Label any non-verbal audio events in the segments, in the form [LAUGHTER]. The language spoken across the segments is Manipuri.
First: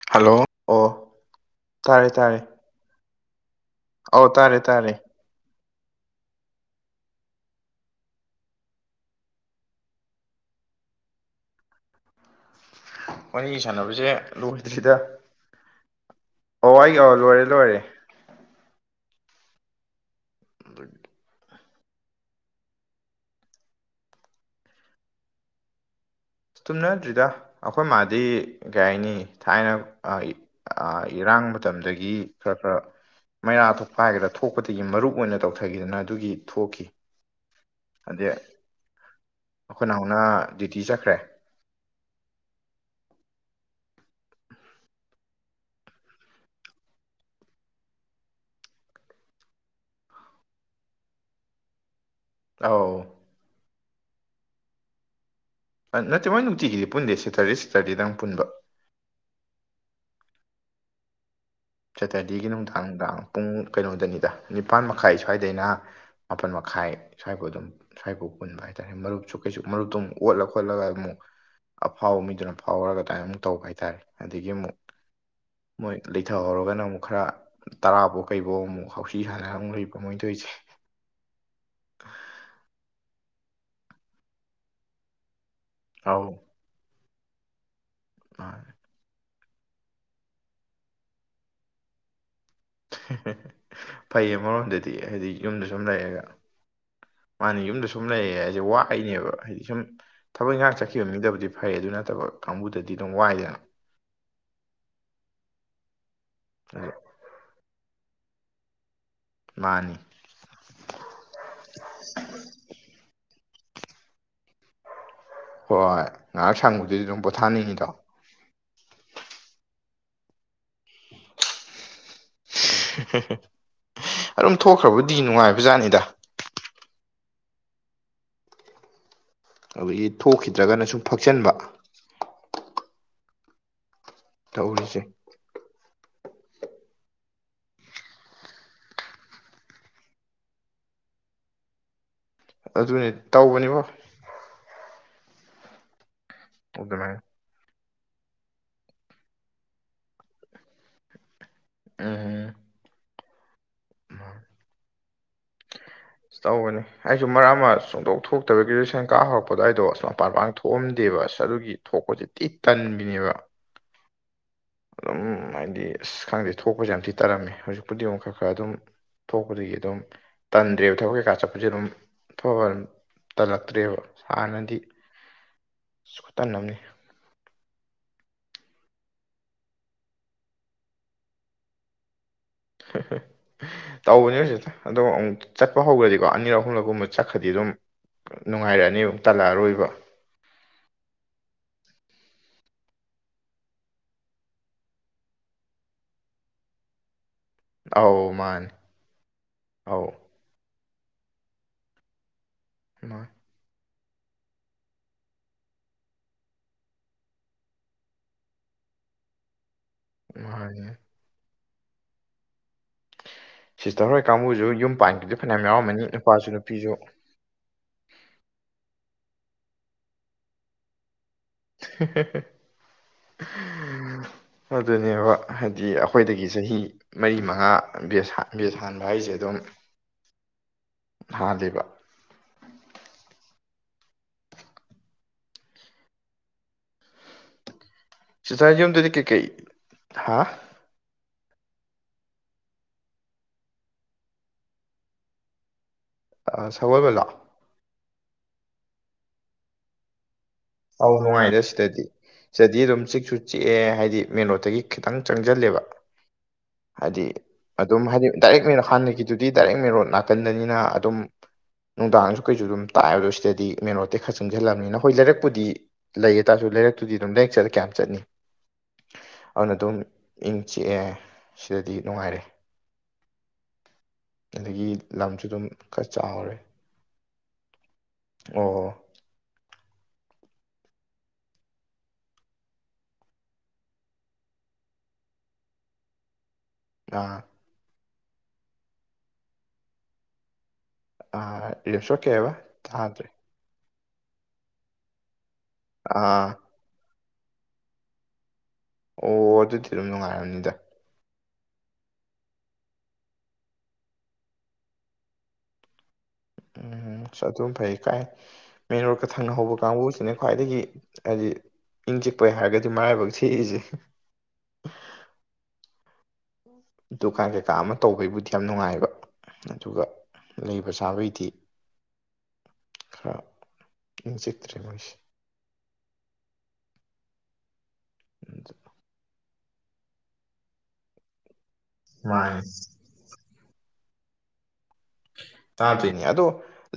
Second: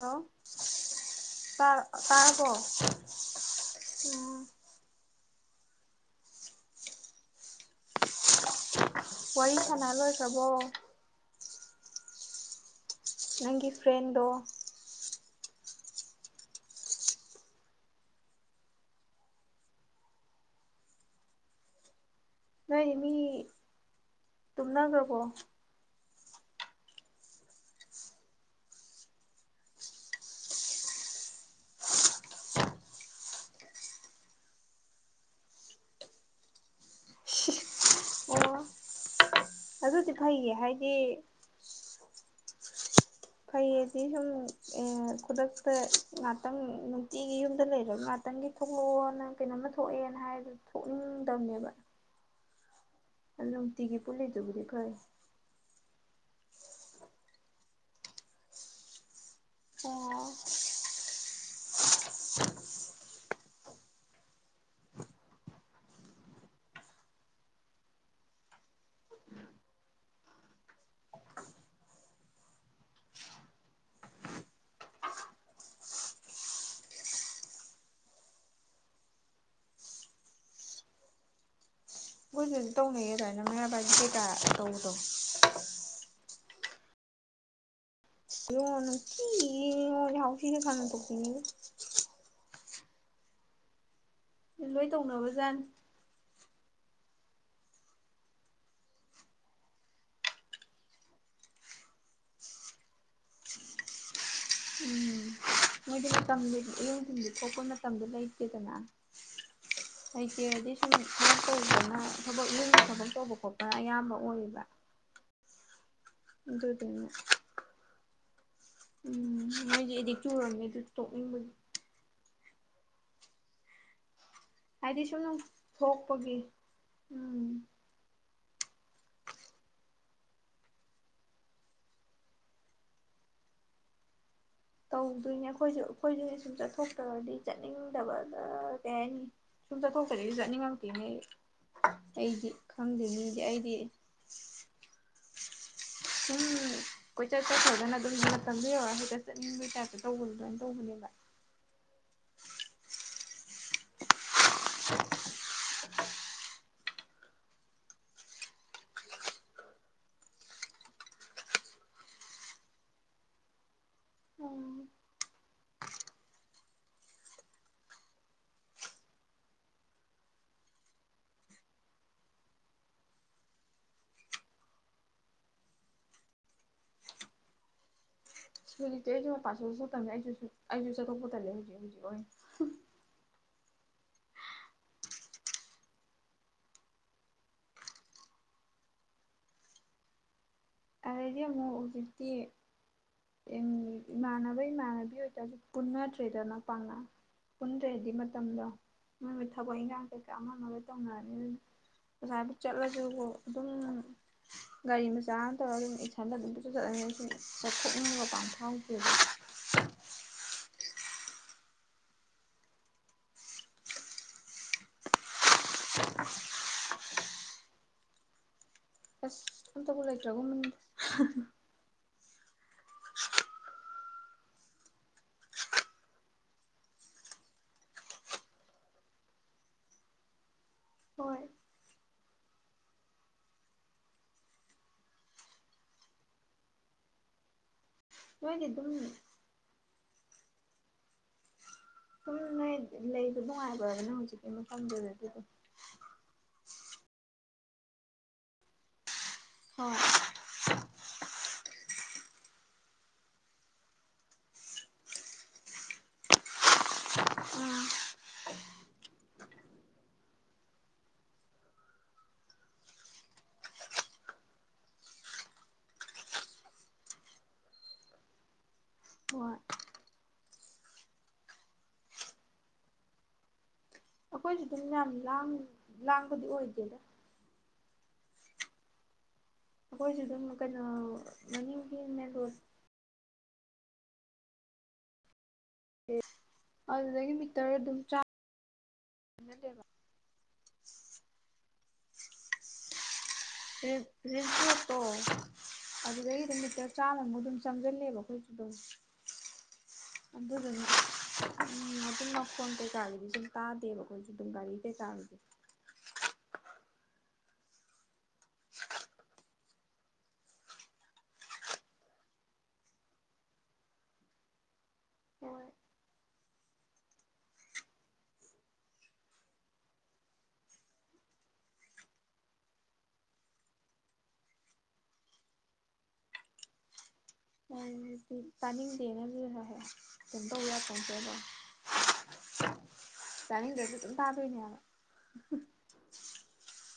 ꯍꯜꯂꯣ ꯇ ꯇꯥꯔꯦ ꯇꯥꯔꯕ꯭ꯔ‌ꯣ ꯇꯥꯔꯦ ꯑꯧ ꯇꯥꯔꯦ ꯇꯥꯔꯦ ꯋꯥꯔꯤ ꯁꯅꯥ ꯂ‌ꯣꯏꯈ꯭ꯔꯕ‌ꯣ ꯋꯥꯔꯤ ꯁꯥꯟꯅꯕꯁꯦ ꯐ꯭ꯔꯦꯟꯗꯣ ꯂꯣꯏꯗ꯭ꯔꯤꯗ ꯑꯣ ꯑꯩ ꯂꯣꯏꯔꯦ ꯂꯣꯏꯔꯦ [INAUDIBLE] ꯅ‌ꯣꯏ ꯃꯤ ꯇꯨꯝꯅꯒ꯭ꯔꯕ‌ꯣ ꯑꯁ ꯇꯨꯝꯅꯗ꯭ꯔꯤꯗ ꯑꯩꯈꯣꯏ ꯃꯥꯗꯤ ꯀꯩ ꯍꯥꯏꯅꯤ ꯊꯥꯏꯅ ꯏꯔꯥꯡ ꯏꯔꯥꯡ ꯃꯇꯝꯗꯒꯤ ꯈꯔ ꯈꯔ ꯃꯩꯔꯥ ꯊꯣꯛꯄ ꯍꯥꯏꯒꯗ꯭ꯔꯥ ꯊꯣꯛꯄꯗꯒꯤ ꯃꯔꯨꯞ ꯑꯣꯏꯅ ꯇꯧꯊꯈꯤꯗꯅ ꯑꯗꯨꯒꯤ ꯊꯣꯛꯈꯤ ꯑꯗꯩ ꯑꯣ ꯑꯩꯈꯣꯏ ꯑꯗꯨꯗꯤ ꯅꯥꯎꯅ ꯐꯩꯌꯦ ꯗ꯭ꯌꯨꯇꯤ ꯍꯥꯏꯗꯤ ꯆꯠꯈ꯭ꯔꯦ ꯐꯩꯌꯦꯗꯤ ꯁꯨꯝ ꯈꯨꯗꯛꯇ ꯉꯥꯛꯇꯪ ꯅꯨꯡꯇꯤꯒꯤ ꯌꯨꯝꯗ ꯂꯩꯔꯣꯏ ꯉꯥꯛꯇ ꯈꯤꯇꯪꯒꯤ ꯊꯣꯛꯂꯛꯑꯣ ꯅꯪ ꯀꯩꯅꯣꯝꯃ ꯊꯣꯛꯑꯦꯅ ꯍꯥꯏꯗꯨ ꯊꯣꯛꯅꯤꯡꯗꯕꯅꯦꯕ ꯑꯥꯎ ꯍꯜꯂꯣ ꯇꯤꯒꯤ ꯄꯨꯂ ꯇꯕꯨꯗꯤ ꯀꯣꯏ ꯅꯠꯇꯦ ꯃꯣꯏ ꯅꯨꯡꯇꯤꯒꯤꯗꯤ ꯄꯨꯟꯗꯦ ꯁꯦꯇꯔꯗꯦ ꯁꯦꯇꯔꯗꯦꯗꯪ ꯄꯨꯟꯕ ꯑꯣ ꯁꯦꯇꯔꯗꯦꯒꯤ ꯅꯨꯡꯗꯥꯡꯗ ꯄꯨꯡ ꯀꯩꯅꯣꯗꯅꯤꯗ ꯅꯤꯄꯥꯥꯟ ꯃꯈꯥꯏ ꯁ꯭ꯋꯥꯏꯗꯩꯅ ꯃꯥꯄꯜ ꯃꯈꯥꯏ ꯁ꯭ꯋꯥꯏꯕꯨ ꯑꯗꯨꯝ ꯁ꯭ꯋꯥꯏꯕꯨꯧ ꯎꯟꯕ ꯍꯥꯏꯇꯥꯔꯦ ꯃꯔꯨꯞꯁꯨ ꯀꯩꯁꯨ ꯃꯔꯨꯞꯇꯨꯛ ꯑꯣꯠꯂ ꯈꯣꯠꯂꯒ ꯑꯃꯨꯛ ꯑꯐꯥꯎꯕ ꯃꯤꯗꯨꯅ ꯑꯐꯥꯎꯔꯒ ꯑꯗꯨꯃꯥꯏ ꯑꯃꯨꯛ ꯇꯧꯕ ꯍꯥꯏꯇꯥꯔꯦ ꯑꯗꯒꯤ ꯑꯃꯨꯛ ꯃꯣꯏ ꯊꯍꯧꯔꯒꯅ ꯑꯃꯨꯛ ꯈꯔ ꯇꯔꯥꯐꯧ ꯀꯩꯐꯧ ꯑꯃꯨꯛ ꯍꯧꯥꯎꯁꯤ ꯁꯥꯟꯅ ꯑꯃꯨꯛ ꯂꯩꯕ ꯃꯣꯏꯊꯣꯏꯁꯦ ꯈ‌ꯣꯏꯖꯁꯨ ꯇꯧꯅ ꯑꯗꯨꯔꯅ ꯃꯕꯗꯤ ꯀꯦꯒꯥ ꯇꯧꯗꯣ ꯑꯥ ꯌ ꯅ ꯍꯥꯎꯁꯤ ꯈꯅ ꯇꯧꯅꯤ ꯐꯩꯌꯦ ꯂꯣꯏ ꯑꯃꯔꯣꯝꯗꯗꯤ ꯍꯥꯏꯗꯤ ꯇꯧꯅꯕꯖꯥꯠꯅꯤ ꯌꯨꯝꯗ ꯁꯨꯝ ꯂꯩꯔꯒ ꯃꯥꯅꯤ ꯌꯨꯝꯗ ꯁꯨꯝ ꯂꯩ ꯍꯥꯏꯁꯦ ꯋꯥꯏꯅꯦꯕ ꯍꯥꯏꯗꯤ ꯁꯨꯝ ꯊꯕꯛ ꯏꯪꯈꯥꯡ ꯆꯠꯈꯤꯕ ꯃꯤꯗꯕꯨꯗꯤ ꯐꯩ ꯑꯗꯨ ꯅꯠꯇꯕ ꯀꯥꯡꯕꯨꯗꯗꯤ ꯑꯗꯨꯝ ꯋꯥꯏꯗꯅ [UNINTELLIGIBLE] ꯎꯝ ꯃꯣꯏꯗꯤ ꯃꯇꯝꯗ ꯑꯗꯨ ꯏꯌꯣꯡꯁꯤꯡꯗ ꯊꯣꯛꯄ ꯃꯇꯝꯗ ꯂꯩꯇꯦꯗꯅ ꯃꯥꯅꯤ ꯑꯦ ꯁ ꯇ ꯊ ꯊ ꯇ ꯑꯌꯥꯝꯕ ꯑꯣꯏꯔꯤꯕ ꯍꯣꯏ ꯉꯥꯏꯍꯥꯛ ꯁꯪꯕꯗꯨꯗꯤ ꯑꯗꯨꯝ ꯄꯣꯊꯥꯅꯤꯡꯉꯤꯗꯣ ꯎꯝ ꯃꯣꯏꯗꯤꯦ ꯑꯦꯗꯤꯛꯇꯤ ꯎꯔꯝꯃꯦ ꯑꯗꯨ ꯇꯣꯛꯅꯤꯡꯕꯁ ꯑꯗꯨꯝ ꯍꯥꯏꯗꯤ ꯊꯣꯛꯈ꯭ꯔꯕꯨꯗꯤ ꯁꯨꯝ ꯅꯨꯡꯉꯥꯏꯕꯖꯥꯠꯅꯤꯗ ꯊꯣꯛꯄꯒꯤ ꯎꯝ ꯑꯗꯨꯗꯒꯤ ꯊꯣꯛꯈꯤꯗ꯭ꯔꯒꯅ ꯁꯨꯝ ꯐꯛꯆꯟꯕ ꯇꯧꯔꯤꯁꯦ ꯇꯧꯗꯣꯏꯅꯦ ꯑꯩꯈꯣꯏꯁꯨ ꯑꯩꯈꯣꯏꯁꯦ ꯁꯨꯝ ꯆꯠꯊꯣꯛꯇ꯭ꯔꯗꯤ ꯆꯠꯅꯤꯡꯗꯕꯅ ꯀꯩ ꯍꯥꯏꯅꯤ ꯁꯨꯝ ꯆꯠꯊꯣꯛꯇꯗꯤꯁꯨ ꯆꯠꯅꯤꯡꯉꯝꯛꯇꯦ ꯑꯩꯗꯤ ꯈꯪꯗ꯭ ꯑꯗꯨꯅꯤ ꯃꯤꯗꯤ ꯑꯩꯗꯤ ꯇꯧꯕꯅꯤꯕꯣ ꯎꯝ ꯑꯗꯨꯃꯥꯏꯅ ꯀꯣꯏꯆꯠ ꯆꯠꯊꯧꯗꯅ ꯑꯗꯨꯝꯔ ꯇꯝꯕꯤꯌꯣ ꯍꯥꯏꯠ ꯆꯕꯩꯇꯁꯨ ꯇꯧꯕꯅ ꯂꯣꯏꯅ ꯇꯧꯕꯅꯦꯕꯥ ꯎꯝ ꯎꯝ ꯑꯥ [UNINTELLIGIBLE] ꯇꯧꯕꯅꯤ ꯑꯩꯁꯨ ꯃꯔꯛ ꯑꯃ ꯁꯨꯛꯊ‌ꯣꯛ ꯊꯣꯛꯇꯕꯒꯤꯒꯦꯖꯨꯁꯟ ꯀꯥ ꯍꯧꯔꯛꯄꯗ ꯑꯩꯗꯣꯁ ꯃꯄꯥꯟ ꯃꯥꯡꯗ ꯊꯣꯛꯑꯝꯗꯦꯕ ꯑꯗꯨꯒꯤ ꯊꯣꯛꯄꯁꯦ ꯇꯤ ꯇꯟꯕꯤꯅꯦꯕ ꯎꯝ [UNINTELLIGIBLE] ꯊꯣꯛꯄꯗꯒꯤ ꯑꯗꯨꯝ ꯇꯟꯗ꯭ꯔꯦꯕꯥ ꯊꯕꯛ ꯀꯩꯀꯥ ꯆꯠꯄꯁꯦ ꯑꯗꯨꯝ ꯑꯐꯕꯥ ꯇꯜꯂꯛꯇ꯭ꯔꯦꯕ ꯍꯥꯟꯅꯗꯤ ꯑꯁ ꯈꯇꯟꯑꯃꯅꯤ ꯍꯧꯖꯤꯛꯇꯤ ꯑꯩꯁꯨ ꯃꯄꯥꯟꯅꯦ ꯑꯩꯁꯨ ꯑꯩꯁꯨ ꯆꯠꯊꯣꯛꯄ ꯇꯜꯂꯦ ꯍꯧꯖꯤꯛ ꯍꯧꯖꯤꯛ ꯑꯣꯏꯅ [INAUDIBLE] ꯇꯧꯕꯅꯦ ꯍꯧꯖꯤꯛꯇ ꯑꯗꯣ ꯑꯃꯨꯛ ꯆꯠꯄ ꯍꯧꯈ꯭ꯔꯗꯤꯀꯣ ꯑꯅꯤꯔꯛ ꯑꯍꯨꯝꯂꯛꯀꯨꯝꯕ ꯆꯠꯈ꯭ꯔꯗꯤ ꯑꯗꯨꯝ ꯅꯨꯡꯉꯥꯏꯔꯛꯑꯅꯤ ꯑꯃꯨꯛ ꯇꯥꯜꯂꯛꯑꯔꯣꯏꯕ ꯑꯗꯤ ꯃ ꯎꯖꯤꯛꯇ ꯃꯅꯅꯕ ꯃꯅꯕꯤ ꯑꯣꯏꯇ ꯑꯗꯨ ꯄꯨꯟꯥꯇ꯭ꯔꯔꯤꯗꯅ ꯄꯥꯉ ꯀꯨꯟꯗ꯭ꯔꯦꯗꯤ ꯑꯧ ꯃꯇꯝꯗꯣ ꯃꯥꯅꯤ ꯃꯣꯏꯕꯨ ꯊꯕꯛ ꯏꯪꯈꯥꯡ ꯑꯧ ꯀꯩꯀꯥ ꯑꯃ ꯑꯃꯒ ꯇꯧꯅꯔꯅꯤ ꯑꯗꯨ ꯑꯣꯖꯥꯕꯨ ꯆꯠꯂꯁꯨꯕꯨ ꯃꯥꯅꯤ ꯑꯗꯨꯝ ꯒꯥꯔꯤ ꯃꯆꯥ ꯇꯧꯔꯒ ꯑꯗꯨꯝ ꯏꯁꯊꯟꯗ ꯑꯗꯨꯝ ꯄꯨꯖ ꯆꯠꯂꯅꯤ ꯁꯨꯝ ꯆ ꯆꯥꯎꯈꯣꯛꯅꯤꯡꯉꯒ ꯄꯝꯊꯥꯎꯁ ꯑꯗꯨ ꯍꯥꯏ [UNINTELLIGIBLE] ꯁꯤꯁꯇꯔ ꯍꯣꯏ ꯀꯥꯡꯕꯨꯁꯨ ꯌꯨꯝ ꯄꯥꯟꯈꯤꯕꯗꯨ ꯐꯅꯌꯥꯝ ꯌꯥꯎꯔꯝꯃꯅꯤ ꯅꯨꯄꯥꯁꯨ ꯅꯨꯄꯤꯁꯨ ꯑꯁ ꯑꯇꯕꯨꯂꯥꯏꯇ꯭ꯔꯒꯨꯝ ꯎꯝ ꯑꯗꯨꯅꯦꯕ ꯍꯥꯏꯗꯤ ꯑꯩꯈꯣꯏꯗꯒꯤ ꯆꯍꯤ ꯃꯔꯤ ꯃꯉꯥ ꯕꯦꯁ ꯍꯥꯟꯕ ꯍꯥꯏꯁꯦ ꯑꯗꯨ ꯑꯗꯨꯝ [UNINTELLIGIBLE] ꯍꯣꯏ ꯍꯥꯥ ꯗꯕ ꯅꯣꯏꯗꯤ ꯑꯗꯨꯝ ꯁꯤꯁꯖꯤꯗꯨꯗꯤ ꯀꯦ ꯀꯩ ꯍꯥ ꯅꯣꯏ ꯂꯩꯕ ꯅꯨꯡꯉꯥꯏꯕꯗꯅ ꯍꯧꯖꯤꯛꯀꯤ ꯃꯇꯝꯗꯨꯗꯗ ꯑ ꯁꯒꯜꯕꯦꯂꯥ ꯍ ꯑꯧ ꯅꯨꯡꯉꯥꯏꯔꯦꯁꯗꯗꯤ ꯁꯤꯗꯗꯤ ꯑꯗꯨꯝ ꯆꯤꯛꯁꯨ ꯆꯤꯛꯑꯦ ꯍꯥꯏꯗꯤ ꯃꯦꯟ ꯔꯣꯠꯇꯒꯤ ꯈꯤꯇꯪ ꯆꯪꯁꯤꯜꯂꯦꯕ ꯍꯥꯏꯗꯤ ꯎꯝ ꯑꯗꯨꯝ ꯍꯥꯏꯗꯤ ꯗꯥꯏꯔꯦꯛ ꯃꯔꯣ ꯍꯥꯟꯅꯒꯤꯗꯨꯗꯤ ꯗꯥꯏꯔꯦꯛ ꯃꯔꯣ ꯅꯥꯀꯟꯗꯅꯤꯅ ꯑꯗꯨꯝ ꯅꯨꯡꯗꯥꯡꯁꯨ ꯀꯩꯁꯨ ꯑꯗꯨꯝ ꯇꯥꯛꯑꯕꯗꯣ ꯁꯤꯗꯗꯤ ꯃꯦꯟ ꯔꯣꯗꯠꯇꯩ ꯈꯔ ꯆꯪꯁꯤꯜꯂꯕꯅꯤꯅ ꯍꯣꯏ ꯂꯩꯔꯛ ꯄꯨꯗꯤ ꯂꯩꯌꯦ ꯇꯥꯔꯁꯨ ꯂꯩꯔꯛꯇꯨꯗꯤ ꯑꯗꯨꯝ ꯂꯔꯛ ꯆꯠꯂ ꯀꯌꯥꯝ ꯆꯠꯅꯤ ꯍꯣꯏ ꯑꯗꯨꯅ ꯑꯗꯨꯝ ꯏꯪ ꯆꯤꯛꯑꯦ ꯁꯤꯗꯗꯤ ꯅꯨꯡꯉꯥꯏꯔꯦ ꯑꯩꯈꯣꯏꯁꯨ ꯑꯗꯨꯝ ꯑꯗꯒꯤ ꯌꯥꯝ ꯂꯝꯁꯨ ꯂꯥꯡ ꯑꯗꯨꯝ ꯈꯔ ꯂꯥꯡꯕꯗꯤ ꯆꯥꯎꯔꯦ ꯑꯣꯏꯗꯦꯗ ꯑꯣ ꯑꯩꯈꯣꯏꯁꯨ ꯑꯗꯨꯝ ꯀꯩꯅꯣ ꯃꯅꯤꯡꯟꯅꯣ ꯑꯦ ꯑꯗꯨꯗꯒꯤ ꯑꯥ ꯃꯤꯇꯔ ꯑꯗꯨꯝ ꯑ ꯂꯩꯕ ꯑ ꯏ ꯁꯣ ꯀꯦ ꯊ ꯇꯦ ꯣꯠꯇꯣ ꯑꯗꯨꯗꯒꯤ ꯑꯥ ꯅꯨꯃꯤꯠꯠꯇꯔ ꯆꯥꯝꯃꯃꯨꯛ ꯑꯗꯨꯝ ꯆꯪꯁꯤꯜꯂꯦꯕ ꯑꯩꯈꯣꯏ ꯑꯣ ꯑꯗꯨꯗꯤ ꯑꯗꯨꯝ ꯅꯨꯡꯉꯥꯏꯔꯕꯝꯅꯤꯗ ꯑꯗꯨꯗꯨꯅ ꯎꯝ ꯑꯗꯨꯝ ꯃꯈꯣꯟ ꯀꯩꯀꯥꯔꯒꯤꯗꯤ ꯑꯗꯨꯝ ꯀꯥꯗꯦꯕ ꯑꯩꯈꯣꯏꯁꯨ ꯑꯗꯨꯝ ꯒꯥꯔꯤ ꯀꯩꯀꯥꯔꯗꯤ [UNINTELLIGIBLE] ꯎ ꯑꯗꯨꯝ ꯐꯩ ꯀꯥꯏ ꯃꯦꯟ ꯔꯣꯗꯀ ꯊꯪꯅ ꯍꯧꯕ ꯀꯥꯡꯕꯨꯁꯤꯅ ꯈ꯭ꯋꯥꯏꯗꯒꯤ ꯍꯥꯏꯗꯤ ꯏꯪ ꯆꯤꯛꯄꯩ ꯍꯥꯏꯔꯒꯗꯤ ꯃꯥꯏꯕ ꯁꯤꯛꯏꯁꯦ ꯍ ꯑꯗꯨꯀꯥꯟ ꯀꯩꯀꯥ ꯑꯃ ꯇꯧꯕꯒꯤꯕꯨꯗꯤ ꯌꯥꯝ ꯅꯨꯡꯉꯥꯏꯕ ꯑꯗꯨꯒ ꯂꯩꯕ ꯆꯥꯕꯩꯗꯤ ꯈꯔ ꯏ ꯆ꯭ꯔꯦꯣꯏꯁꯤ [UNINTELLIGIBLE] ꯗꯤ ꯇꯥꯅꯤꯡꯗꯦꯅ ꯍ ꯑꯗꯨꯝ ꯇꯧꯔ ꯈꯪꯗꯦꯕ ꯃꯥ ꯇꯗꯅꯅ ꯇꯥꯗ꯭ꯣꯏꯅꯦ ꯑꯗꯣ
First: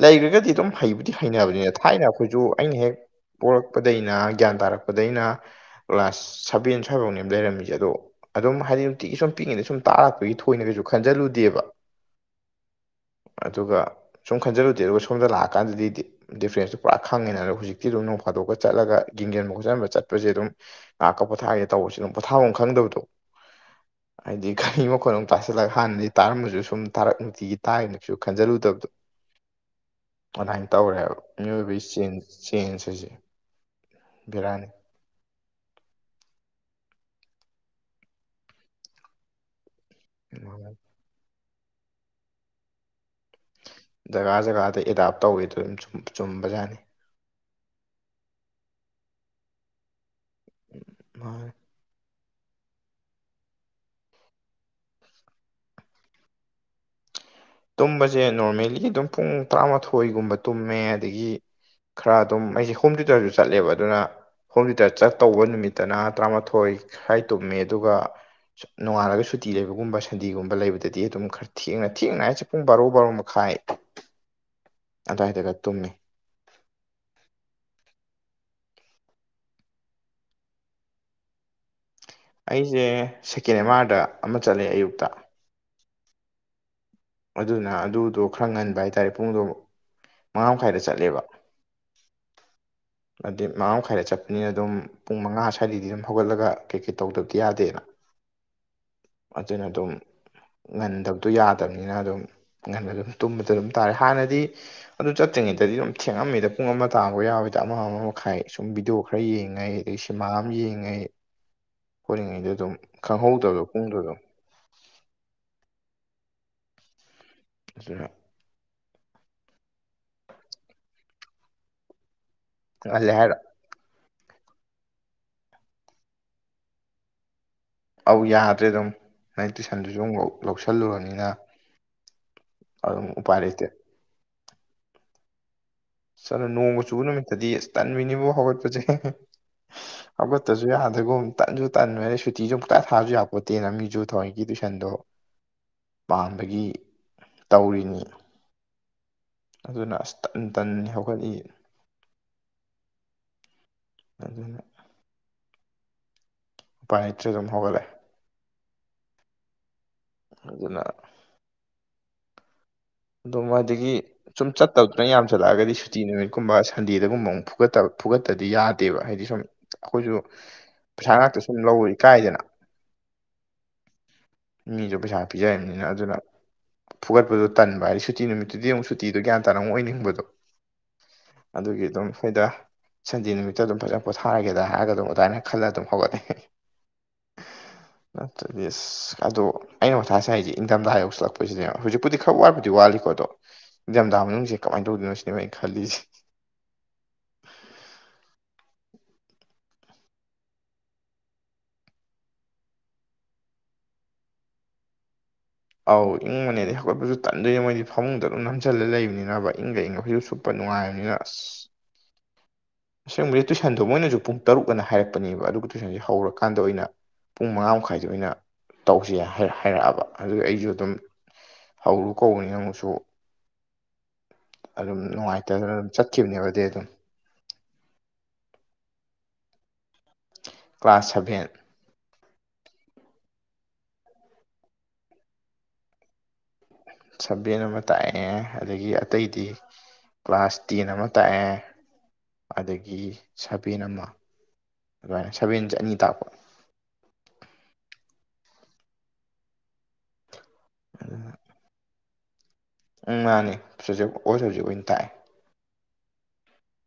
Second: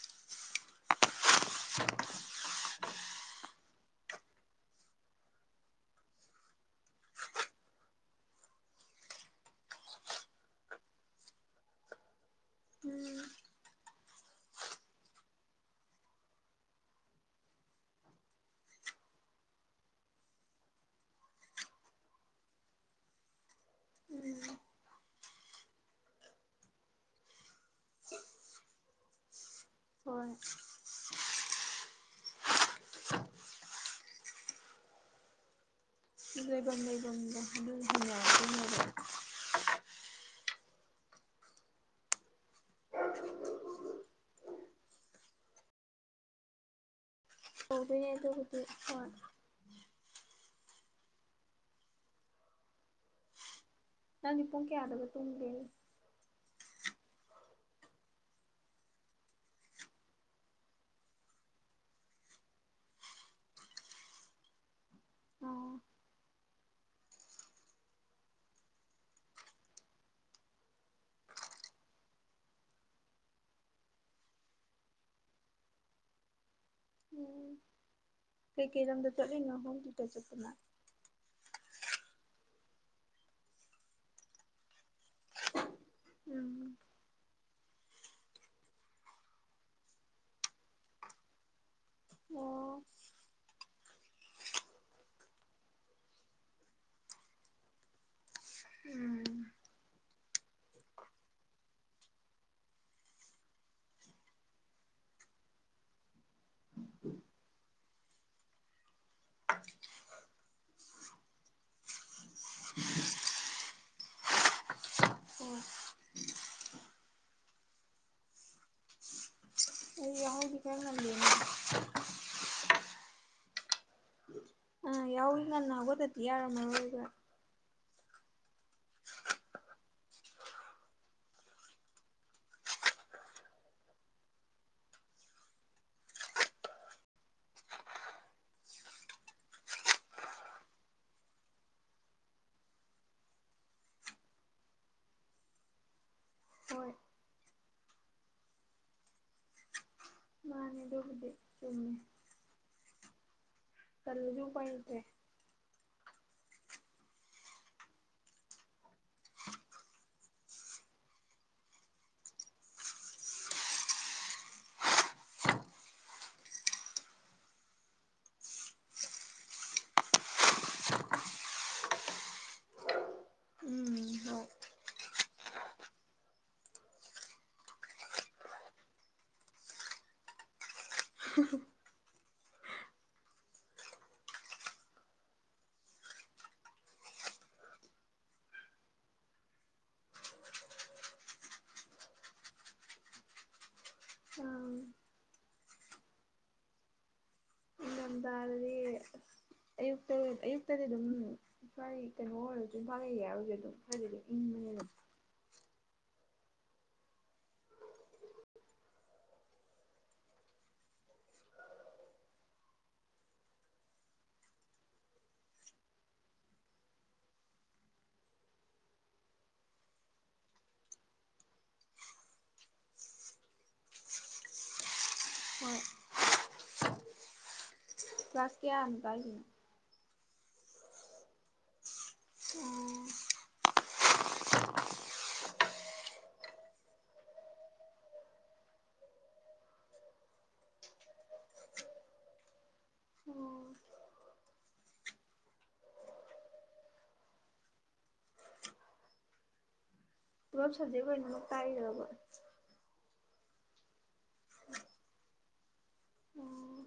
ꯂꯩꯈ꯭ꯔꯒꯗꯤ ꯑꯗꯨꯝ ꯍꯩꯕꯨꯗꯤ ꯍꯩꯅꯕꯅꯤꯅ ꯊꯥꯏꯅ ꯑꯩꯈꯣꯏꯁꯨ ꯑꯩꯅ ꯍꯦꯛ ꯄꯣꯛꯂꯛꯄꯗꯩꯅ ꯒ꯭ꯌꯥꯟ ꯇꯥꯔꯛꯄꯗꯩꯅ ꯀ꯭ꯂꯥꯁ ꯁꯚꯦꯟ ꯁ꯭ꯋꯥꯏꯐꯥꯎꯅꯦ ꯂꯩꯔꯝꯃꯤꯁꯦ ꯑꯗꯣ ꯑꯗꯨꯝ ꯍꯥꯏꯗꯤ ꯅꯨꯡꯇꯤꯒꯤ ꯁꯨꯝ ꯄꯤꯛꯉꯤꯗ ꯁꯨꯝ ꯇꯥꯛꯔꯛꯄꯒꯤ ꯊꯣꯏꯅ ꯀꯩꯁꯨ ꯈꯟꯖꯤꯜꯂꯨꯗꯦꯕ ꯎꯝ ꯑꯗꯨꯒ ꯁꯨꯝ ꯈꯟꯖꯔꯨꯗꯦ ꯑꯗꯨꯒ ꯁꯣꯝꯗ ꯂꯥꯛꯑꯀꯥꯟꯗꯗꯤꯐ꯭ꯔꯦꯟꯁꯇꯨ ꯄꯨꯔꯥ ꯈꯪꯉꯦꯅ ꯑꯗꯣ ꯍꯧꯖꯤꯛꯇꯤ ꯑꯗꯨꯝ ꯅꯣꯡ ꯐꯥꯦ ꯑꯗꯨꯒ ꯆꯠꯂꯒ ꯌꯦꯡꯖꯟꯕ ꯈꯣꯠꯆꯟꯕ ꯆꯠꯄꯁꯦ ꯑꯗꯨꯝ ꯉꯥꯏꯍꯥꯛꯀ ꯄꯣꯊꯥꯒꯦ ꯇꯧꯕꯁꯨ ꯑꯗꯨꯝ ꯄꯣꯊꯥꯐꯝ ꯈꯪꯗꯕꯗꯣ [UNINTELLIGIBLE] ꯍꯥꯏꯗꯤ ꯈꯥꯅꯤ ꯃꯈꯣꯠ ꯑꯃꯨꯛ ꯇꯥꯁꯤꯜꯂꯒ ꯍꯥꯟꯅꯗꯤ ꯇꯥꯔꯝꯃꯁꯨ ꯁꯨꯝ ꯇꯥꯔꯛ ꯅꯨꯡꯇꯤꯒꯤ ꯇꯥꯏꯅꯁꯨ ꯈꯟꯖꯤꯜꯂꯨꯗꯕꯗꯣ ꯍꯣꯏ ꯑꯗꯨꯃꯥꯏꯅ ꯇꯧꯔꯦꯕ ꯃꯤꯑꯣꯏꯕꯒꯤ ꯆꯦꯟꯖ ꯍꯥꯏꯁꯦ ꯕꯕꯤꯔꯥꯅꯤ ꯁꯤꯒ꯭ꯂꯥꯏꯕꯥꯟꯥꯏꯕꯖ ꯍ ꯍ ꯑꯗꯨ ꯎ ꯖꯒꯥ ꯖꯒꯥꯗ ꯑꯦꯗꯥꯞ ꯇꯧꯋꯗ ꯑꯗꯨꯝ ꯆꯨꯝꯕ ꯌꯥꯅꯤ ꯇꯕꯅꯦ ꯑꯗꯨ ꯍꯧꯗꯤ ꯍ ꯃꯥ ꯅꯪꯗꯤ ꯄꯨꯡ ꯀꯌꯥꯗꯕ ꯇꯣꯡꯒꯦꯅꯤ ꯇꯨꯝꯕꯁꯦ ꯅꯣꯔꯃꯦꯜꯂꯤ ꯑꯗꯨꯝ ꯄꯨꯡ ꯇꯔꯥꯃꯥꯊꯣꯏꯒꯨꯝꯕ ꯇꯨꯝꯃꯦ ꯑꯗꯒꯤ ꯈꯔ ꯑꯗꯨꯝ ꯑꯩꯁꯦ ꯍꯣꯝ ꯊꯤꯌꯨꯇꯔꯁꯨ ꯆꯠꯂꯦꯕ ꯑꯗꯨꯅ ꯍꯣꯝ ꯊꯤꯦꯇꯔ ꯆꯠꯇꯧꯕ ꯑꯥ ꯅꯨꯃꯤꯠꯇꯅ ꯇꯔꯥꯃꯥꯊꯣꯏ ꯊꯣꯏꯈꯥꯏ ꯇꯨꯝꯃꯦ ꯑꯗꯨꯒ ꯅꯣꯡꯉꯥꯜꯂꯒ ꯁꯨꯇꯤ ꯂꯩꯕꯒꯨꯝꯕ ꯁꯟꯗꯤꯦꯒꯨꯝꯕ ꯂꯩꯕꯗꯗꯤ ꯑꯗꯨꯝ ꯈꯔ ꯊꯦꯡꯅ ꯊꯦꯡꯅꯉꯥꯏ ꯆꯠꯄ ꯄꯨꯡ ꯕꯥꯔꯣ ꯕꯥꯔꯣ ꯃꯈꯥꯏ ꯑꯗꯨꯋꯥꯏꯗꯒ ꯇꯨꯝꯃꯤ ꯎꯝ ꯀꯩꯀꯩꯔꯝꯗ ꯆꯠꯂꯅꯍ ꯨꯇ ꯆꯄꯅꯥ ꯑꯩꯁꯦ ꯁꯦꯀꯦꯟ ꯑꯦꯝ ꯑꯥꯔꯗ ꯑꯃ ꯆꯠꯂꯦ ꯑꯌꯨꯛꯇ ꯎꯝ ꯑꯗꯨꯅ ꯑꯗꯨꯗꯣ ꯈꯔ ꯉꯟꯕ ꯍꯥꯏꯇꯥꯔꯦ ꯄꯨꯡꯗꯣ ꯃꯉꯥ ꯃꯈꯥꯏꯗ ꯆꯠꯂꯦꯕ ꯑꯣ ꯑꯗꯨꯗꯤ ꯃꯉꯥꯡ ꯃꯈꯥꯏꯗ ꯆꯠꯄꯅꯤꯅ ꯑꯗꯨꯝ ꯄꯨꯡ ꯃꯉꯥ ꯁ꯭ꯋꯥꯏꯗꯒꯤꯗꯤ ꯑꯗꯨꯝ ꯍꯧꯒꯠꯂꯒ ꯀꯩꯀꯩ ꯇꯧꯗꯕꯗꯤ ꯌꯥꯗꯦꯅ [UNINTELLIGIBLE] ꯎꯝ ꯑꯆꯅꯠꯇꯣ ꯉꯟꯗꯕꯗꯣ ꯌꯥꯗꯕꯅꯤꯅ ꯑꯗꯨꯝ ꯉꯟꯕ ꯑꯗꯨꯝ ꯇꯨꯝꯕꯗ ꯑꯗꯨꯝ ꯇꯥꯔꯦ ꯍꯥꯟꯅꯗꯤ ꯑꯗꯨ ꯆꯠꯇꯦ ꯔꯤꯉꯩꯗꯗꯤ ꯑꯗꯨꯝ ꯊꯦꯡꯉꯝꯃꯤꯗ ꯄꯨꯡ ꯑꯃ ꯇꯥꯕ ꯌꯥꯕ ꯗ ꯑꯃ ꯑꯃ ꯃꯈꯥꯏ ꯁꯨꯝ ꯚꯤꯗꯤꯑꯣ ꯈꯔ ꯌꯦꯡꯉꯦ ꯑꯗꯒꯤ ꯁꯤꯃꯥ ꯑꯃ ꯌꯦꯡꯉꯦ ꯍꯣꯔꯤꯉꯩꯗ ꯑꯗꯨꯝ ꯈꯪꯍꯧꯗꯕ ꯄꯨꯡꯗꯨ ꯑꯗꯨꯝ ꯎ ꯏꯁꯁꯔꯥ ꯑꯩ ꯌꯥ ꯍꯣꯏꯗꯤ ꯀ ꯂꯅ ꯑꯂꯦ ꯍꯥꯏꯔ ꯑ ꯌꯥꯎꯔꯤꯒ ꯅꯥꯟ ꯑꯒꯗꯗꯤ ꯌꯥꯔ ꯃꯅ ꯑꯣꯏꯔꯤꯒ ꯑꯧ ꯌꯥꯗ꯭ꯔꯦ ꯑꯗꯨꯝ ꯅꯪ ꯇꯨꯏꯁꯟꯗꯨꯁꯨ ꯑꯗꯨ ꯂꯧꯁꯜꯂꯨꯔꯕꯅꯤꯅ ꯑꯗꯨꯝ ꯎꯄꯥꯏ ꯂꯩꯇꯦ ꯁꯅ ꯅꯣꯡꯃ ꯆꯨꯕ ꯅꯨꯃꯤꯠꯇꯗꯤ ꯑꯁ ꯇꯟꯃꯤꯅꯤꯐꯥꯎ ꯍꯧꯒꯠꯄꯁꯦ ꯑꯠꯇꯁꯨ ꯌꯥꯗ꯭ꯔꯒꯨꯝ ꯇꯟꯁꯨ ꯇꯟ ꯑ ꯁꯨꯇꯤꯁꯨ ꯑꯃꯨꯛꯛꯇ ꯊꯥꯁꯨ ꯌꯥꯄꯣꯠꯇꯦꯅ ꯃꯤꯁꯨ ꯊꯋꯥꯏ ꯇꯨꯏꯁꯟ ꯗꯣ ꯄꯥꯟꯕꯒꯤ ꯍꯣꯏ ꯇꯧꯔꯤꯅꯤ ꯑꯗꯨꯅ ꯑꯁꯇꯟ ꯇꯟ ꯃꯥꯅꯦ ꯑꯗꯨꯕꯨꯗꯤ ꯍꯧꯒꯠꯏ ꯆꯨꯝꯃꯦ ꯀꯂꯗꯤꯎ ꯄꯥꯏꯠꯇ꯭ꯔꯦ ꯎꯅꯤꯇ꯭ꯖꯝꯍꯒꯦ ꯑꯗꯨꯗꯅ ꯑꯗꯨꯣ ꯃꯗꯒꯤ ꯁꯨꯝ ꯆꯠꯇꯕꯗꯨꯅ ꯌꯥꯝ ꯆꯠꯂꯛꯑꯒꯗꯤ ꯁꯨꯇꯤ ꯅꯨꯃꯤꯠꯀꯨꯝꯕ ꯁꯟꯗꯦꯗꯒꯨꯝꯕ ꯑꯃꯨꯛ ꯐꯨꯒꯠꯇꯕ ꯐꯨꯒꯠꯇꯗꯤ ꯌꯥꯗꯦꯕ ꯍꯥꯏꯗꯤ ꯁꯨꯝ ꯑꯩꯈꯣꯏꯁꯨ ꯄꯩꯁꯥ ꯉꯥꯛꯇ ꯁꯨꯝ ꯂꯧ ꯏꯀꯥꯏꯗꯅ [UNINTELLIGIBLE] ꯍꯣꯏ ꯃꯤꯁꯨ ꯄꯩꯁꯥ ꯄꯤꯖꯕꯅꯤꯅ ꯑꯗꯨꯅ ꯐꯨꯒꯠꯄꯗꯨ ꯇꯟꯕ ꯍꯥꯏꯗꯤ ꯁꯨꯇꯤ ꯅꯨꯃꯤꯠꯇꯨꯗꯤ ꯑꯃꯨꯛ ꯁꯨꯇꯤꯗꯣ ꯒ꯭ꯌꯥ ꯇꯅ ꯑꯃꯨꯛ ꯑꯣꯏꯅꯤꯡꯕꯗꯣ ꯑꯗꯨꯒꯤ ꯑꯗꯨꯝ ꯁꯣꯏꯗ ꯁꯟꯗꯦ ꯅꯨꯃꯤꯠꯇ ꯑꯗꯨꯝ ꯐꯖꯅ ꯄꯣꯊꯥꯔꯒꯦꯗ ꯍꯥꯏꯔꯒ ꯑꯗꯨꯝ ꯑꯗꯨꯃꯥꯏꯅ ꯈꯜꯂ ꯑꯗꯨꯝ ꯍꯧꯒꯠꯂ [UNINTELLIGIBLE] ꯅꯠꯇ꯭ꯔ ꯌꯦꯁ ꯑꯗꯣ ꯑꯩꯅ ꯃꯊꯥꯁꯦ ꯍꯥꯏꯁꯦ ꯏꯪꯊꯝꯗ ꯍꯥꯏꯌꯣꯛꯁꯤꯜꯂꯛꯄꯁꯤꯅꯦ ꯍꯧꯖꯤꯛꯄꯨꯗꯤꯛ ꯈꯛ ꯋꯥꯠꯕꯗꯤ ꯋꯥꯠꯂꯤꯀꯣ ꯑꯗꯣ ꯅꯤꯡꯊꯝꯊꯥ ꯃꯅꯨꯡꯁꯦ ꯑꯥ ꯀꯃꯥꯏꯅ ꯇꯧꯗꯣꯏꯅꯣ ꯁꯤꯅꯦꯕ ꯑꯩꯅ ꯈꯜꯂꯤꯁꯦ ꯏꯗꯔꯗꯤ ꯑꯗꯨꯁꯨ ꯃꯥ ꯂꯩꯌꯦ ꯍꯥꯏꯕꯁꯨ ꯑꯗꯨꯝ ꯈꯔꯗꯤ ꯏꯪꯕꯅꯤ ꯑꯗꯨꯝ ꯑꯧ ꯏꯪꯕꯅꯦꯗꯤ ꯍꯧꯒꯠꯄꯁꯨ ꯇꯟꯗꯣꯏ ꯃꯣꯏꯗꯤ ꯐꯃꯨꯡꯗ ꯑꯗꯨꯝ ꯅꯝꯁꯤꯜꯂ ꯂꯩꯕꯅꯤꯅꯕ ꯏꯪꯒ ꯏꯪꯒ ꯍꯧꯖꯤꯛꯁꯨ ꯁꯨꯞꯄꯅꯤ ꯅꯨꯡꯉꯥꯏꯕꯅꯤꯅ ꯑꯁ ꯑꯁꯦꯡꯕꯗꯤ ꯇꯨꯏꯁꯟꯗꯣ ꯃꯣꯏꯅꯁꯨ ꯄꯨꯡ ꯇꯔꯨꯛ ꯑꯅ ꯍꯥꯏꯔꯛꯄꯅꯦꯕ ꯑꯗꯨꯒ ꯇꯨꯏꯁꯟꯁꯦ ꯍꯧꯔꯀꯥꯟꯗ ꯑꯣꯏꯅ ꯄꯨꯡ ꯃꯉꯥ ꯃꯈꯥꯏꯗ ꯑꯣꯏꯅ ꯇꯧꯁꯦ ꯍꯥꯏꯔꯛꯑꯕ ꯑꯗꯨꯒ ꯑꯩꯁꯨ ꯑꯗꯨꯝ ꯍꯧꯔꯨ ꯀꯧꯕꯅꯤ ꯅꯪꯨꯁꯨ ꯑꯗꯨꯝ ꯅꯨꯡꯉꯥꯏꯇꯗꯅ ꯍꯣꯏ ꯑꯗꯨꯝ ꯆꯠꯈꯤꯕꯅꯦꯕꯗꯤ ꯑꯗꯨꯝ ꯁ ꯀꯌꯥꯅꯤ ꯄꯅ ꯀ꯭ꯂꯥꯁ ꯁꯚꯦꯟ ꯑꯣ ꯁꯚꯦꯟ ꯑꯃ ꯇꯥꯛꯑꯦ ꯑꯗꯒꯤ ꯑꯇꯩꯗꯤ ꯀ꯭ꯂꯥꯁ ꯇꯦꯟ ꯑꯃ ꯇꯥꯛꯑꯦ ꯑꯗꯒꯤ ꯁꯚꯦꯟ ꯑꯃ ꯑꯗꯨꯃꯥꯏꯅ ꯁꯚꯦꯟ ꯑꯅꯤ ꯇꯥꯛꯄ ꯄꯨꯂꯣꯞ ꯁꯖꯩꯕ ꯑꯣꯏꯅꯅꯃꯛ ꯀꯥꯏꯔꯕ ꯎꯝ ꯃꯥꯅꯤ ꯑꯣꯏ ꯍꯧꯖꯤꯛ ꯑꯣꯏꯅ ꯊꯥꯛꯑꯦ ꯎꯝ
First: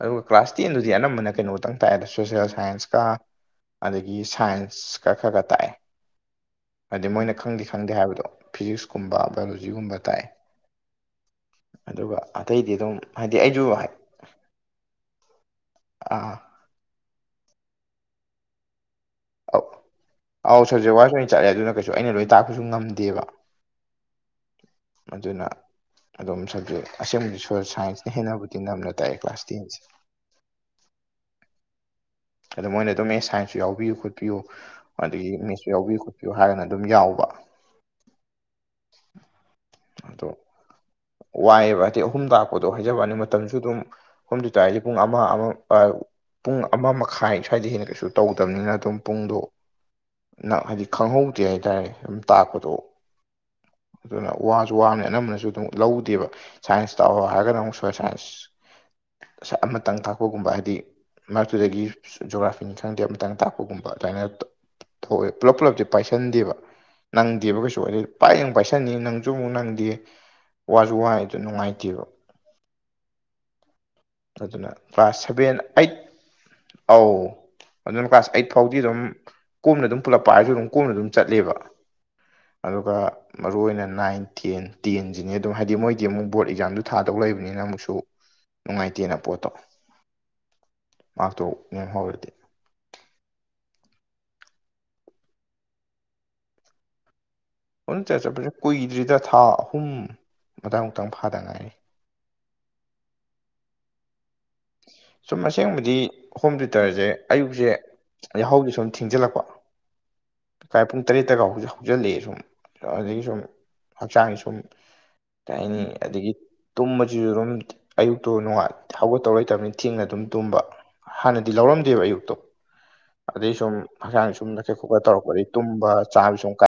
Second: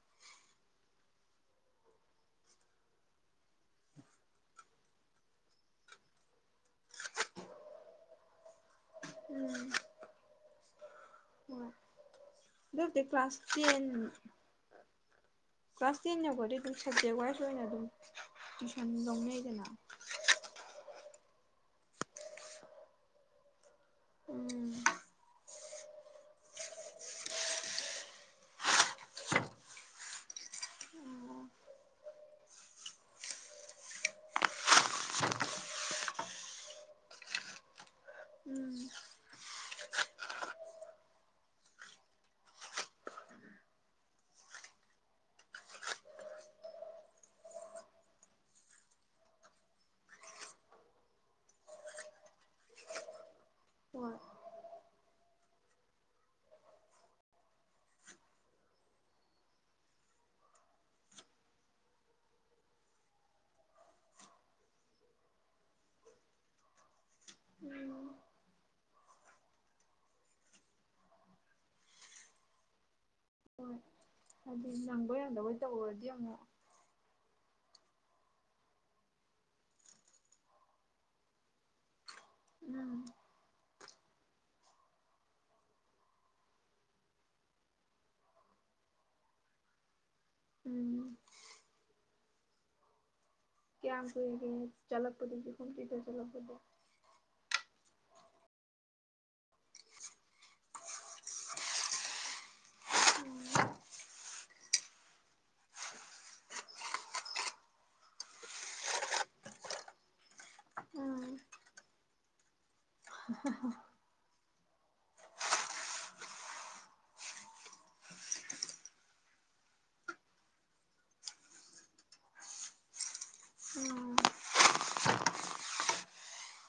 ꯑꯗꯨꯒ ꯀ꯭ꯂꯥꯁ ꯇꯦꯟꯗꯨꯗꯤ ꯑꯅꯝꯕꯅ ꯀꯩꯅꯣꯝꯇꯪ ꯇꯥꯏꯑꯗ ꯁꯣꯁꯦꯜ ꯁꯥꯏꯟꯁꯀ ꯑꯗꯒꯤ ꯁꯥꯏꯟꯁ ꯈ ꯈꯔ ꯈꯔ ꯇꯥꯛꯑꯦ ꯍꯥꯏꯗꯤ ꯃꯣꯏꯅ ꯈꯪꯗꯦ ꯈꯪꯗꯦ ꯍꯥꯏꯕꯗꯣ ꯐꯤꯖꯤꯛꯁꯀꯨꯝꯕ ꯕꯥꯏꯑꯣꯂꯣꯖꯤꯒꯨꯝꯕ ꯇꯥꯛꯑꯦ ꯍꯣꯏ ꯑꯗꯨꯒ ꯑꯇꯩꯗꯤ ꯑꯗꯨꯝ ꯑꯗꯨꯕꯨꯗꯤ ꯍꯥꯏꯗꯤ ꯀ꯭ꯂꯥꯁ ꯑꯩꯁꯨ ꯀꯁꯇ ꯅ ꯀꯣꯦ ꯇꯨꯡ ꯁꯖꯒ ꯋꯥꯏꯁꯨꯏꯅ ꯑꯗꯨ ꯁ ꯂꯣꯡꯅꯦ ꯍꯥꯏꯗꯅꯣ ꯑꯥꯎ ꯁꯕꯖꯦꯛ ꯋꯥꯏꯁ ꯑꯣꯏꯅ ꯆꯠꯂꯦ ꯑꯗꯨꯅ ꯀꯩꯁꯨ ꯑꯩꯅ ꯂꯣꯏ ꯇꯥꯛꯄꯁꯨ ꯉꯝꯗꯦꯕ ꯎꯝ ꯃꯅ ꯑꯗꯨꯝ ꯁꯕꯖꯦꯛ ꯑꯁꯦꯡꯕꯗꯤ ꯁꯣꯁ ꯁꯥꯏꯟꯁꯅ ꯍꯦꯟꯅꯕꯨꯗꯤ ꯅꯝꯅ ꯇꯥꯏ ꯀ꯭ꯂꯥꯁ ꯇꯦꯟꯁꯦ ꯎꯝ ꯑꯗ ꯃꯣꯏꯅ ꯑꯗꯨꯝ ꯑꯦꯠꯁ ꯁꯥꯏꯟꯁꯁꯨ ꯌꯥꯎꯕꯤꯌꯨ ꯈꯣꯠꯄꯤꯌꯨ ꯑꯗꯒꯤ ꯃꯤꯦꯠꯁꯁꯨ ꯌꯥꯎꯕꯤꯌꯨ ꯈꯣꯠꯄꯤꯌꯨ ꯍꯥꯏꯔꯒꯅ ꯑꯗꯨꯝ ꯌꯥꯎꯋ ꯎꯝ ꯑꯗꯣ ꯋꯥꯏꯑꯦꯕ ꯍꯥꯏꯗꯤ ꯑꯍꯨꯝ ꯇꯥꯛꯄꯗꯣ ꯍꯥꯏꯖꯕꯅꯤ ꯃꯇꯝꯁꯨ ꯑꯗꯨꯝ ꯑꯍꯨꯝꯗꯨ ꯇꯥꯁꯦ ꯄꯨꯡ ꯑꯃ ꯑꯃ ꯄꯨꯡ ꯑꯃ ꯃꯈꯥꯏ ꯁ꯭ꯋꯥꯏꯗ ꯍꯦꯟꯅ ꯀꯩꯁꯨ ꯇꯧꯗꯕꯅꯤꯅ ꯑꯗꯨꯝ ꯄꯨꯡꯗꯣ ꯍꯥꯏꯗꯤ ꯈꯪꯍꯧꯗꯦ ꯍꯥꯏꯇꯥꯔꯦ ꯑꯗꯨꯝ ꯇꯥꯛꯄꯗꯣ ꯑꯣ ꯑꯗꯨꯅ ꯋꯥꯁꯨ ꯋꯥꯕꯅꯤ ꯑꯅꯝꯕꯅꯁꯨ ꯑꯗꯨꯝ ꯂꯧꯗꯦꯕ ꯁꯥꯏꯟꯁ ꯇꯧꯑꯣ ꯍꯥꯏꯔꯒꯅ ꯑꯃꯨꯛ ꯁꯣꯏꯜ ꯁꯥꯏꯟꯁ ꯑꯃꯇꯪ ꯀꯥꯛꯄꯒꯨꯝꯕ ꯍꯥꯏꯗꯤ ꯃꯔꯛꯇꯨꯗꯒꯤ ꯖꯣꯒ꯭ꯔꯥꯐꯤꯅꯤ ꯈꯪꯗꯦ ꯑꯃꯇꯪ ꯇꯥꯛꯄꯒꯨꯝꯕ ꯑꯗꯨꯃꯥꯏꯅ ꯊꯣꯛꯑꯦ ꯄꯨꯂꯞ ꯄꯨꯂꯞꯁꯦ ꯄꯥꯏꯁꯟꯗꯦꯕ ꯅꯪꯗꯦꯕ ꯀꯩꯁꯨ ꯑꯣꯏ ꯎꯝ ꯄꯥꯏ ꯄꯥꯏꯁꯟꯅꯤꯡ ꯁꯨ ꯑꯃꯨꯛ ꯅꯪꯗꯦ ꯋꯥꯁꯨ ꯋꯥꯏ ꯑꯗꯨ ꯅꯨꯡꯉꯥꯏꯇꯦꯕ ꯍꯣꯏ ꯍꯥꯏꯗꯤ ꯑꯗꯨꯅ ꯅꯪꯕꯣꯏ ꯀ꯭ꯂꯥꯁ ꯅꯪꯗꯕꯣꯏ ꯁꯚꯦꯟ ꯑꯩꯠ ꯇꯧꯔꯗꯤ ꯑꯃꯨꯛ ꯑꯧ ꯑꯗꯨꯅ ꯀ꯭ꯂꯥꯁ ꯑꯩꯠ ꯐꯥꯎꯗꯤ ꯑꯗꯨꯝ ꯀꯣꯝꯅ ꯑꯗꯨꯝ ꯄꯨꯂꯛꯄ ꯍꯥꯏꯔꯁꯨ ꯑꯗꯨꯝ ꯀꯣꯝꯅ ꯑꯗꯨꯝ ꯆꯠꯂꯦꯕ ꯎꯝ ꯑꯗꯨꯒ ꯃꯔꯨ ꯑꯣꯏꯅ ꯅꯥꯏꯟ ꯇꯦꯟ ꯇꯦꯟꯁꯤꯅꯦ ꯑꯗꯨꯝ ꯍꯥꯏꯗꯤ ꯃꯣꯏꯗꯤ ꯑꯃꯨꯛ ꯕꯣꯔꯗ ꯑꯦꯛꯖꯥꯝꯗ ꯊꯥꯗꯧ ꯂꯩꯕꯅꯤꯅ ꯑꯃꯨꯛꯁꯨ ꯅꯨꯡꯉꯥꯏꯇꯦꯅ ꯄꯣꯠꯇꯣ ꯎꯝ ꯃꯍꯥꯛꯥꯛꯇꯨ ꯌꯦꯦꯝꯍꯧꯔꯗꯤ ꯀꯌꯥꯝ ꯀꯨꯏꯒꯦ ꯆꯠꯂꯛꯄꯗꯨꯁꯨ ꯀꯨꯝ ꯀꯗ ꯆꯠꯂꯛꯄꯗ ꯑꯗꯨ ꯆ ꯆꯠꯄꯁ ꯀꯨꯏꯗ꯭ꯔꯤꯗ ꯊꯥ ꯑꯍꯨꯝ ꯃꯇꯥꯡ ꯃꯨꯛꯇꯪ ꯐꯥꯗꯉꯥꯏꯅꯤ [INAUDIBLE] ꯁꯨꯝ ꯑꯁꯦꯡꯕꯗꯤ ꯍꯣꯝ ꯊꯌꯨꯇꯔꯁꯦ ꯑꯌꯨꯛꯁꯦ ꯌꯥꯍ ꯍꯧꯒꯤ ꯁꯨꯝ ꯊꯦꯡꯖꯤꯜꯂꯛꯄ ꯥꯏ ꯄꯨꯡ ꯎꯝ ꯇꯔꯦꯠꯇꯒ ꯍꯧꯖꯤꯜꯂꯛꯑꯦ ꯁꯨꯝ ꯑꯗꯨꯗꯒꯤ ꯁꯨꯝ ꯍꯛꯆꯥꯡꯒꯤ ꯁꯨꯝ ꯀꯅꯤ ꯑꯗꯒꯤ ꯇꯨꯝꯕꯁꯤꯁꯨ ꯑꯗꯨꯝ ꯑꯌꯨꯛꯇꯣ ꯅꯅꯨꯡꯉ ꯊꯥꯎꯒꯠꯇꯧꯔ ꯂꯩꯇꯕꯅꯤ ꯊꯦꯡꯅ ꯑꯗꯨꯝ ꯇꯨꯝꯕ ꯍꯥꯟꯅꯗꯤ ꯂꯧꯔꯝꯗꯦꯕ ꯑꯌꯨꯛꯇꯣ ꯑꯗꯩ ꯁꯨꯝ ꯎꯝ ꯍꯛꯆꯥꯡ ꯁꯨꯝ ꯅꯛꯈꯠ ꯈꯣꯠꯀꯠ ꯇꯧꯔꯛꯄꯗꯒꯤ ꯇꯨꯝꯕ ꯆꯥꯕ ꯁꯨꯝ ꯀ